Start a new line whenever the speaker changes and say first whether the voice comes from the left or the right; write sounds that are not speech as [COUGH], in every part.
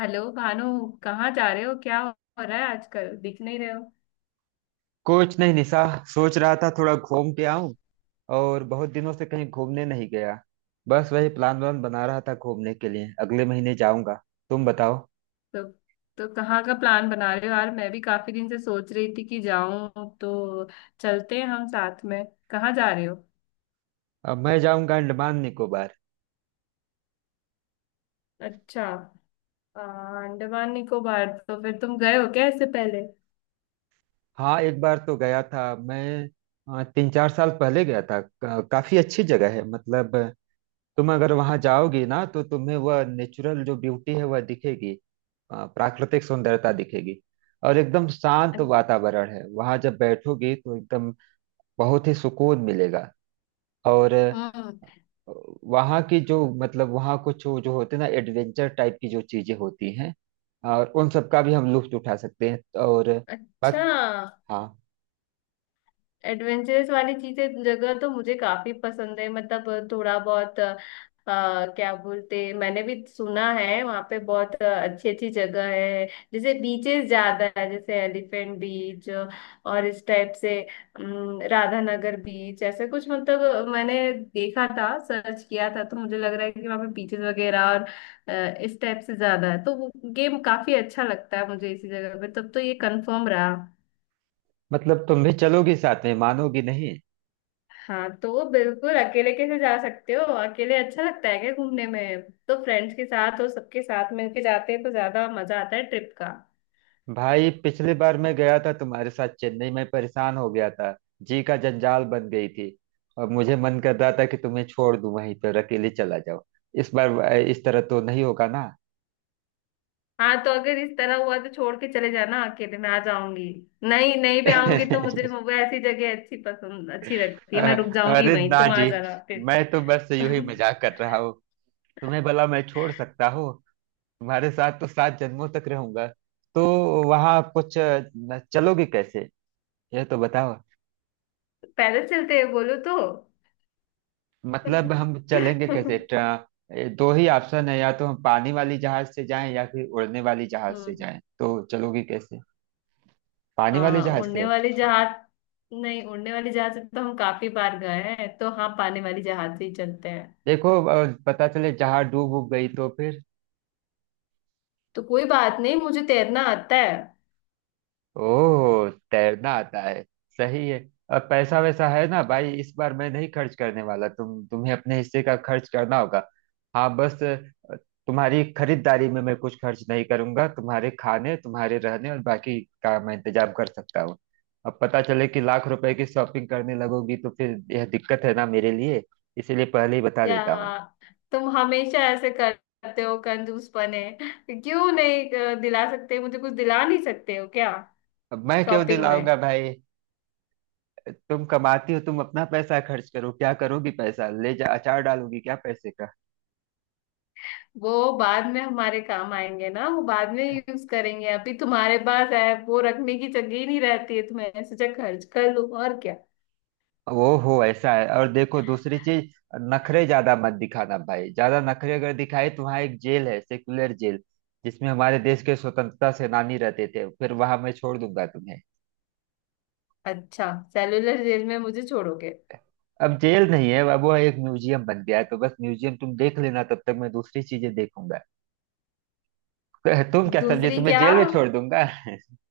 left: Hello Bhanu. कहाँ जा रहे हो? क्या हो रहा है? आजकल दिख नहीं रहे हो।
right: कुछ नहीं निशा। सोच रहा था थोड़ा घूम के आऊं। और बहुत दिनों से कहीं घूमने नहीं गया। बस वही प्लान वान बना रहा था, घूमने के लिए अगले महीने जाऊंगा। तुम बताओ।
left: तो तो कहाँ का प्लान बना रहे हो यार? मैं भी काफी दिन से सोच रही थी कि जाऊं तो चलते हैं हम साथ में। कहाँ जा रहे हो?
right: अब मैं जाऊंगा अंडमान निकोबार।
left: अच्छा। आ, अंडमान निकोबार? तो फिर तुम गए हो क्या इससे पहले?
right: हाँ एक बार तो गया था मैं। 3 4 साल पहले गया था। काफी अच्छी जगह है मतलब। तुम अगर वहां जाओगी ना तो तुम्हें वह नेचुरल जो ब्यूटी है वह दिखेगी। प्राकृतिक सुंदरता दिखेगी। और एकदम शांत वातावरण है, वहां जब बैठोगी तो एकदम बहुत ही सुकून मिलेगा। और
left: हम्म।
right: वहाँ की जो मतलब वहाँ कुछ जो जो होते हैं ना, एडवेंचर टाइप की जो चीजें होती हैं। और उन सब का भी हम लुत्फ उठा सकते हैं। और
left: अच्छा।
right: बस। हाँ।
left: एडवेंचरस वाली चीजें जगह तो मुझे काफी पसंद है। मतलब थोड़ा बहुत क्या बोलते, मैंने भी सुना है वहाँ पे बहुत अच्छी अच्छी जगह है। जैसे बीचेस ज्यादा है, जैसे एलिफेंट बीच और इस टाइप से राधानगर बीच, ऐसे कुछ। मतलब मैंने देखा था, सर्च किया था, तो मुझे लग रहा है कि वहाँ पे बीचेस वगैरह और इस टाइप से ज्यादा है, तो वो गेम काफी अच्छा लगता है मुझे। इसी जगह पे तब तो ये कंफर्म रहा।
right: मतलब तुम भी चलोगी साथ में, मानोगी नहीं।
left: हाँ तो बिल्कुल। अकेले कैसे जा सकते हो? अकेले अच्छा लगता है क्या घूमने में? तो फ्रेंड्स के साथ और सबके साथ मिलके जाते हैं तो ज्यादा मजा आता है ट्रिप का।
right: भाई पिछली बार मैं गया था तुम्हारे साथ चेन्नई में, परेशान हो गया था। जी का जंजाल बन गई थी। और मुझे मन कर रहा था कि तुम्हें छोड़ दूं वहीं पर, अकेले चला जाओ। इस बार इस तरह तो नहीं होगा ना।
left: हाँ, तो अगर इस तरह हुआ तो छोड़ के चले जाना अकेले, मैं आ जाऊंगी। नहीं, नहीं भी आऊंगी तो मुझे
right: [LAUGHS]
left: वो ऐसी जगह अच्छी पसंद अच्छी लगती है, मैं रुक जाऊंगी
right: अरे
left: वहीं,
right: ना
left: तुम आ
right: जी।
left: जाना
right: मैं तो बस
left: फिर।
right: यूं
left: [LAUGHS]
right: ही मजाक कर रहा हूँ। तुम्हें भला मैं छोड़ सकता हूँ। तुम्हारे साथ तो सात जन्मों तक रहूंगा। तो वहां कुछ चलोगे कैसे, यह तो बताओ।
left: पैदल चलते हैं, बोलो तो।
right: मतलब हम चलेंगे कैसे
left: [LAUGHS]
right: ट्र- दो ही ऑप्शन है, या तो हम पानी वाली जहाज से जाएं या फिर उड़ने वाली जहाज से
left: हम्म।
right: जाएं, तो चलोगे कैसे। पानी वाले
left: हाँ,
right: जहाज
left: उड़ने
right: से।
left: वाली जहाज। नहीं, उड़ने वाली जहाज से तो हम काफी बार गए हैं, तो हाँ, पानी वाली जहाज से ही चलते हैं।
right: देखो पता चले जहाज डूब उब गई तो फिर।
left: तो कोई बात नहीं, मुझे तैरना आता है।
right: ओह, तैरना आता है। सही है। और पैसा वैसा है ना भाई, इस बार मैं नहीं खर्च करने वाला। तुम्हें अपने हिस्से का खर्च करना होगा। हाँ बस तुम्हारी खरीदारी में मैं कुछ खर्च नहीं करूंगा। तुम्हारे खाने तुम्हारे रहने और बाकी का मैं इंतजाम कर सकता हूँ। अब पता चले कि लाख रुपए की शॉपिंग करने लगोगी तो फिर यह दिक्कत है ना मेरे लिए। इसीलिए पहले ही बता
left: या,
right: देता हूँ।
left: तुम हमेशा ऐसे करते हो कंजूस पने। क्यों नहीं दिला सकते? मुझे कुछ दिला नहीं सकते हो क्या,
right: अब मैं क्यों
left: शॉपिंग में?
right: दिलाऊंगा भाई। तुम कमाती हो, तुम अपना पैसा खर्च करो। क्या करोगी पैसा ले जा, अचार डालोगी क्या पैसे का।
left: वो बाद में हमारे काम आएंगे ना, वो बाद में यूज करेंगे। अभी तुम्हारे पास है, वो रखने की जगह ही नहीं रहती है, तो मैंने सोचा खर्च कर लूं, और क्या।
right: वो हो, ऐसा है। और देखो दूसरी चीज, नखरे ज्यादा मत दिखाना भाई। ज्यादा नखरे अगर दिखाए तो वहाँ एक जेल है, सेकुलर जेल, जिसमें हमारे देश के स्वतंत्रता सेनानी रहते थे। फिर वहां मैं छोड़ दूंगा तुम्हें।
left: अच्छा, सेलुलर जेल में मुझे छोड़ोगे?
right: अब जेल नहीं है, अब वो एक म्यूजियम बन गया है। तो बस म्यूजियम तुम देख लेना, तब तक मैं दूसरी चीजें देखूंगा। [LAUGHS] तो तुम क्या समझे,
left: दूसरी
right: तुम्हें
left: क्या?
right: जेल में छोड़ दूंगा? [LAUGHS]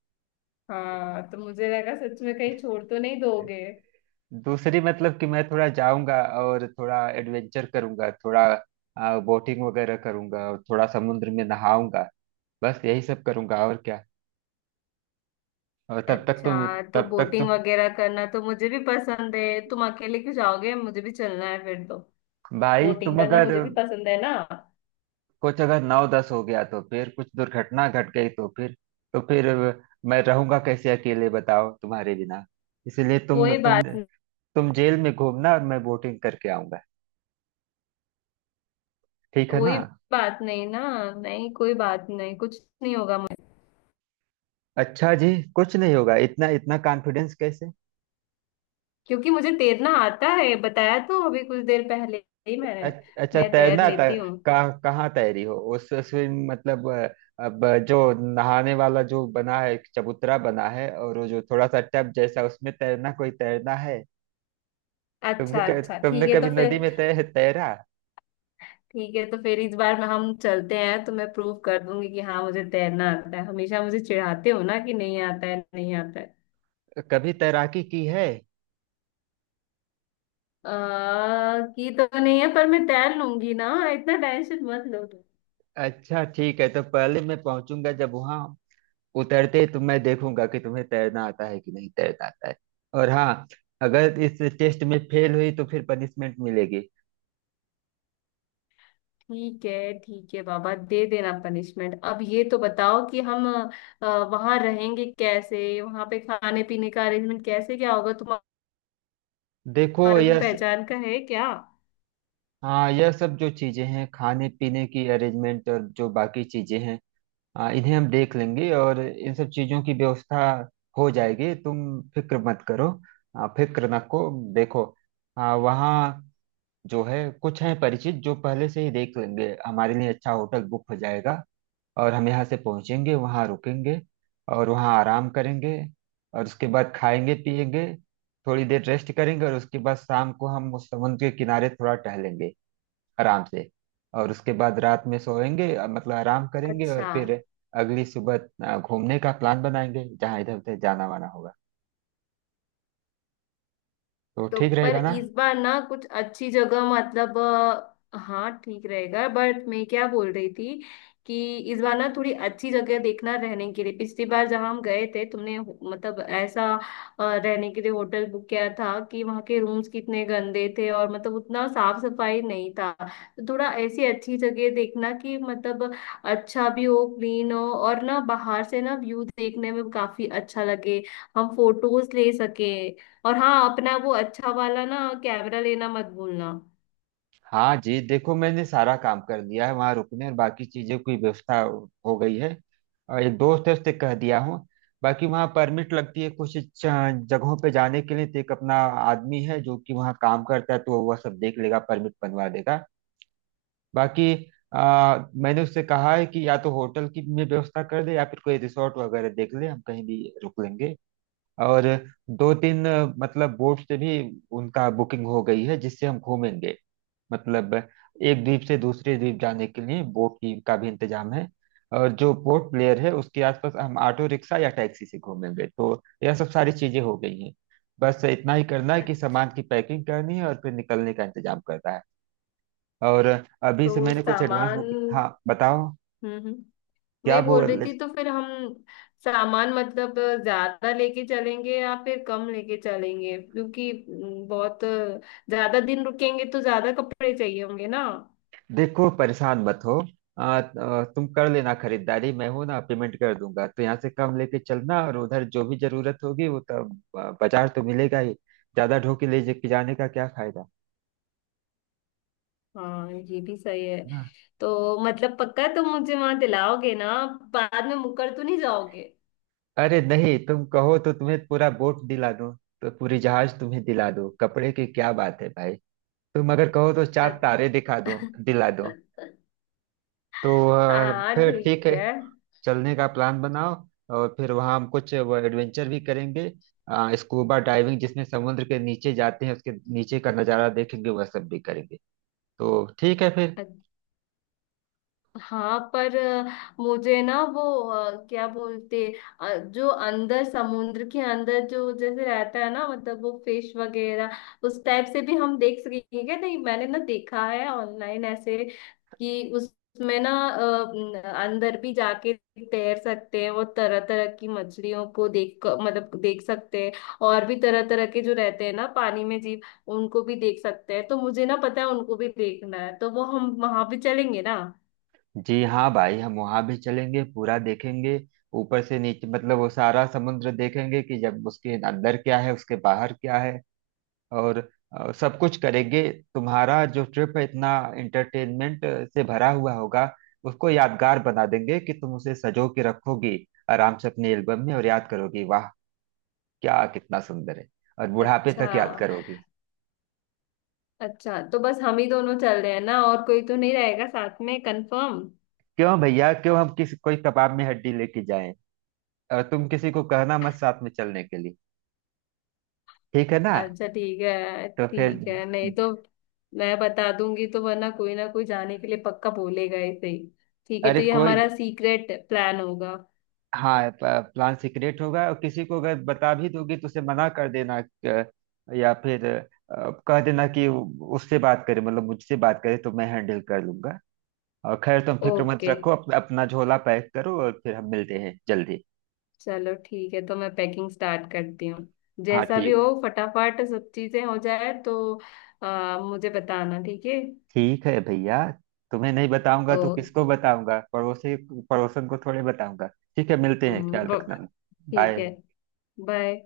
left: हाँ, तो मुझे लगा सच में कहीं छोड़ तो नहीं दोगे।
right: दूसरी मतलब कि मैं थोड़ा जाऊंगा और थोड़ा एडवेंचर करूंगा, थोड़ा बोटिंग वगैरह करूंगा और थोड़ा समुद्र में नहाऊंगा। बस यही सब करूंगा और क्या। और तब तक तुम
left: अच्छा, तो
right: तब तक तुम
left: बोटिंग वगैरह करना तो मुझे भी पसंद है, तुम अकेले क्यों जाओगे? मुझे भी चलना है फिर तो।
right: भाई
left: बोटिंग
right: तुम
left: करना
right: अगर
left: मुझे भी पसंद है ना।
right: कुछ अगर नौ दस हो गया तो फिर कुछ दुर्घटना घट गई तो फिर, तो फिर मैं रहूंगा कैसे अकेले, बताओ तुम्हारे बिना। इसलिए तुम
left: कोई
right: तुम
left: बात नहीं।
right: तुम जेल में घूमना और मैं बोटिंग करके आऊंगा। ठीक है ना।
left: कोई बात नहीं ना। नहीं, कोई बात नहीं, कुछ नहीं होगा मुझे।
right: अच्छा जी। कुछ नहीं होगा, इतना इतना कॉन्फिडेंस कैसे।
left: क्योंकि मुझे तैरना आता है, बताया तो अभी कुछ देर पहले ही मैंने।
right: अच्छा
left: मैं तैर
right: तैरना था।
left: लेती हूँ।
right: कहाँ कहाँ तैरी हो, उस स्विम मतलब अब जो नहाने वाला जो बना है, एक चबूतरा बना है और वो जो थोड़ा सा टब जैसा, उसमें तैरना कोई तैरना है।
left: अच्छा, अच्छा, ठीक
right: तुमने
left: है
right: कभी
left: तो
right: नदी
left: फिर।
right: में तैरा,
left: ठीक है, तो फिर इस बार में हम चलते हैं तो मैं प्रूव कर दूंगी कि हाँ, मुझे तैरना आता है। हमेशा मुझे चिढ़ाते हो ना कि नहीं आता है नहीं आता है।
right: कभी तैराकी की है।
left: की तो नहीं है, पर मैं तैर लूंगी ना, इतना टेंशन मत लो तुम।
right: अच्छा ठीक है, तो पहले मैं पहुंचूंगा जब वहां, उतरते ही तो मैं देखूंगा कि तुम्हें तैरना आता है कि नहीं तैरना आता है। और हाँ, अगर इस टेस्ट में फेल हुई तो फिर पनिशमेंट मिलेगी।
left: ठीक है बाबा, दे देना पनिशमेंट। अब ये तो बताओ कि हम वहां रहेंगे कैसे? वहां पे खाने पीने का अरेंजमेंट कैसे क्या होगा?
right: देखो
left: तुम्हारे कोई
right: यह
left: पहचान का है क्या?
right: हाँ, यह सब जो चीज़ें हैं खाने पीने की अरेंजमेंट और जो बाकी चीज़ें हैं, हाँ, इन्हें हम देख लेंगे और इन सब चीज़ों की व्यवस्था हो जाएगी। तुम फिक्र मत करो। हाँ, फिक्र ना को देखो। हाँ वहाँ जो है, कुछ हैं परिचित जो पहले से ही देख लेंगे, हमारे लिए अच्छा होटल बुक हो जाएगा। और हम यहाँ से पहुँचेंगे, वहाँ रुकेंगे और वहाँ आराम करेंगे। और उसके बाद खाएंगे पिएंगे, थोड़ी देर रेस्ट करेंगे, और उसके बाद शाम को हम उस समुद्र के किनारे थोड़ा टहलेंगे आराम से। और उसके बाद रात में सोएंगे, मतलब आराम करेंगे और
left: अच्छा।
right: फिर अगली सुबह घूमने का प्लान बनाएंगे, जहाँ इधर उधर जाना वाना होगा। तो
left: तो
right: ठीक
left: पर
right: रहेगा ना।
left: इस बार ना कुछ अच्छी जगह, मतलब हाँ, ठीक रहेगा। बट मैं क्या बोल रही थी कि इस बार ना थोड़ी अच्छी जगह देखना रहने के लिए। पिछली बार जहाँ हम गए थे, तुमने मतलब ऐसा रहने के लिए होटल बुक किया था कि वहाँ के रूम्स कितने गंदे थे, और मतलब उतना साफ सफाई नहीं था। तो थोड़ा ऐसी अच्छी जगह देखना कि मतलब अच्छा भी हो, क्लीन हो, और ना बाहर से ना व्यू देखने में काफी अच्छा लगे, हम फोटोज ले सके। और हाँ, अपना वो अच्छा वाला ना कैमरा लेना मत भूलना।
right: हाँ जी देखो, मैंने सारा काम कर लिया है, वहाँ रुकने और बाकी चीज़ों की व्यवस्था हो गई है। और एक दोस्त है, उससे कह दिया हूँ। बाकी वहाँ परमिट लगती है कुछ जगहों पे जाने के लिए, तो एक अपना आदमी है जो कि वहाँ काम करता है, तो वह सब देख लेगा, परमिट बनवा देगा। बाकी मैंने उससे कहा है कि या तो होटल की में व्यवस्था कर दे या फिर कोई रिसोर्ट वगैरह देख ले, हम कहीं भी रुक लेंगे। और दो तीन मतलब बोट से भी उनका बुकिंग हो गई है, जिससे हम घूमेंगे। मतलब एक द्वीप से दूसरे द्वीप जाने के लिए बोट की का भी इंतजाम है। और जो पोर्ट ब्लेयर है उसके आसपास हम ऑटो रिक्शा या टैक्सी से घूमेंगे। तो यह सब सारी चीजें हो गई हैं, बस इतना ही करना है कि
left: अच्छा,
right: सामान की पैकिंग करनी है और फिर निकलने का इंतजाम करना है। और अभी से
left: तो
right: मैंने कुछ एडवांस
left: सामान।
right: बुक, हाँ बताओ।
left: हम्म,
right: क्या
left: मैं बोल रही
right: बोल।
left: थी, तो फिर हम सामान मतलब ज्यादा लेके चलेंगे या फिर कम लेके चलेंगे? क्योंकि बहुत ज्यादा दिन रुकेंगे तो ज्यादा कपड़े चाहिए होंगे ना।
right: देखो परेशान मत हो। आ, आ, तुम कर लेना खरीदारी, मैं हूं ना, पेमेंट कर दूंगा। तो यहाँ से कम लेके चलना, और उधर जो भी जरूरत होगी वो तो बाजार तो मिलेगा ही। ज्यादा ढोके ले जाने का क्या फायदा।
left: हाँ, ये भी सही है।
right: ना।
left: तो मतलब पक्का तुम मुझे वहां दिलाओगे ना? बाद में मुकर तो नहीं जाओगे?
right: अरे नहीं तुम कहो तो तुम्हें पूरा बोट दिला दूं। तो पूरी जहाज तुम्हें दिला दो, कपड़े की क्या बात है भाई। तुम अगर कहो तो चार
left: अ-
right: तारे दिखा दो, दिला दो।
left: [LAUGHS]
right: तो
left: हाँ,
right: फिर ठीक
left: ठीक
right: है,
left: है।
right: चलने का प्लान बनाओ। और फिर वहाँ हम कुछ वो एडवेंचर भी करेंगे। स्कूबा डाइविंग जिसमें समुद्र के नीचे जाते हैं, उसके नीचे का नज़ारा देखेंगे, वह सब भी करेंगे। तो ठीक है फिर।
left: हाँ पर मुझे ना वो क्या बोलते, जो अंदर, समुद्र के अंदर जो जैसे रहता है ना, मतलब वो फिश वगैरह, उस टाइप से भी हम देख सकेंगे क्या? नहीं मैंने ना देखा है ऑनलाइन ऐसे कि उसमें ना अंदर भी जाके तैर सकते हैं, वो तरह तरह की मछलियों को मतलब देख सकते हैं। और भी तरह तरह के जो रहते हैं ना पानी में जीव, उनको भी देख सकते हैं। तो मुझे ना पता है, उनको भी देखना है, तो वो हम वहां भी चलेंगे ना।
right: जी हाँ भाई, हम वहाँ भी चलेंगे पूरा देखेंगे। ऊपर से नीचे, मतलब वो सारा समुद्र देखेंगे कि जब उसके अंदर क्या है, उसके बाहर क्या है। और सब कुछ करेंगे। तुम्हारा जो ट्रिप है इतना एंटरटेनमेंट से भरा हुआ होगा, उसको यादगार बना देंगे कि तुम उसे सजो के रखोगी आराम से अपने एल्बम में। और याद करोगी, वाह क्या कितना सुंदर है। और बुढ़ापे
left: अच्छा।
right: तक याद करोगी।
left: अच्छा, तो बस हम ही दोनों चल रहे हैं ना? और कोई तो नहीं रहेगा साथ में, कंफर्म?
right: क्यों भैया, क्यों हम किसी कोई कबाब में हड्डी लेके जाएं। और तुम किसी को कहना मत साथ में चलने के लिए। ठीक है ना।
left: अच्छा ठीक है
right: तो फिर।
left: ठीक है, नहीं तो मैं बता दूंगी तो वरना कोई ना कोई जाने के लिए पक्का बोलेगा ऐसे ही। ठीक है,
right: अरे
left: तो ये
right: कोई
left: हमारा सीक्रेट प्लान होगा।
right: हाँ, प्लान सीक्रेट होगा। और किसी को अगर बता भी दोगी तो उसे मना कर देना, या फिर कह देना कि उससे बात करे, मतलब मुझसे बात करे, तो मैं हैंडल कर लूंगा। और खैर तुम फिक्र मत
left: ओके।
right: रखो, अपना झोला पैक करो और फिर हम मिलते हैं जल्दी।
left: चलो ठीक है, तो मैं पैकिंग स्टार्ट करती हूँ।
right: हाँ
left: जैसा भी
right: ठीक
left: हो
right: है।
left: फटाफट सब चीजें हो जाए तो मुझे बताना, ठीक है?
right: ठीक है भैया, तुम्हें नहीं बताऊंगा
left: ओ।
right: तो किसको बताऊंगा, पड़ोसी पड़ोसन को थोड़े बताऊंगा। ठीक है, मिलते हैं,
left: हम्म,
right: ख्याल
left: ब-
right: रखना।
left: ठीक है।
right: बाय।
left: बाय।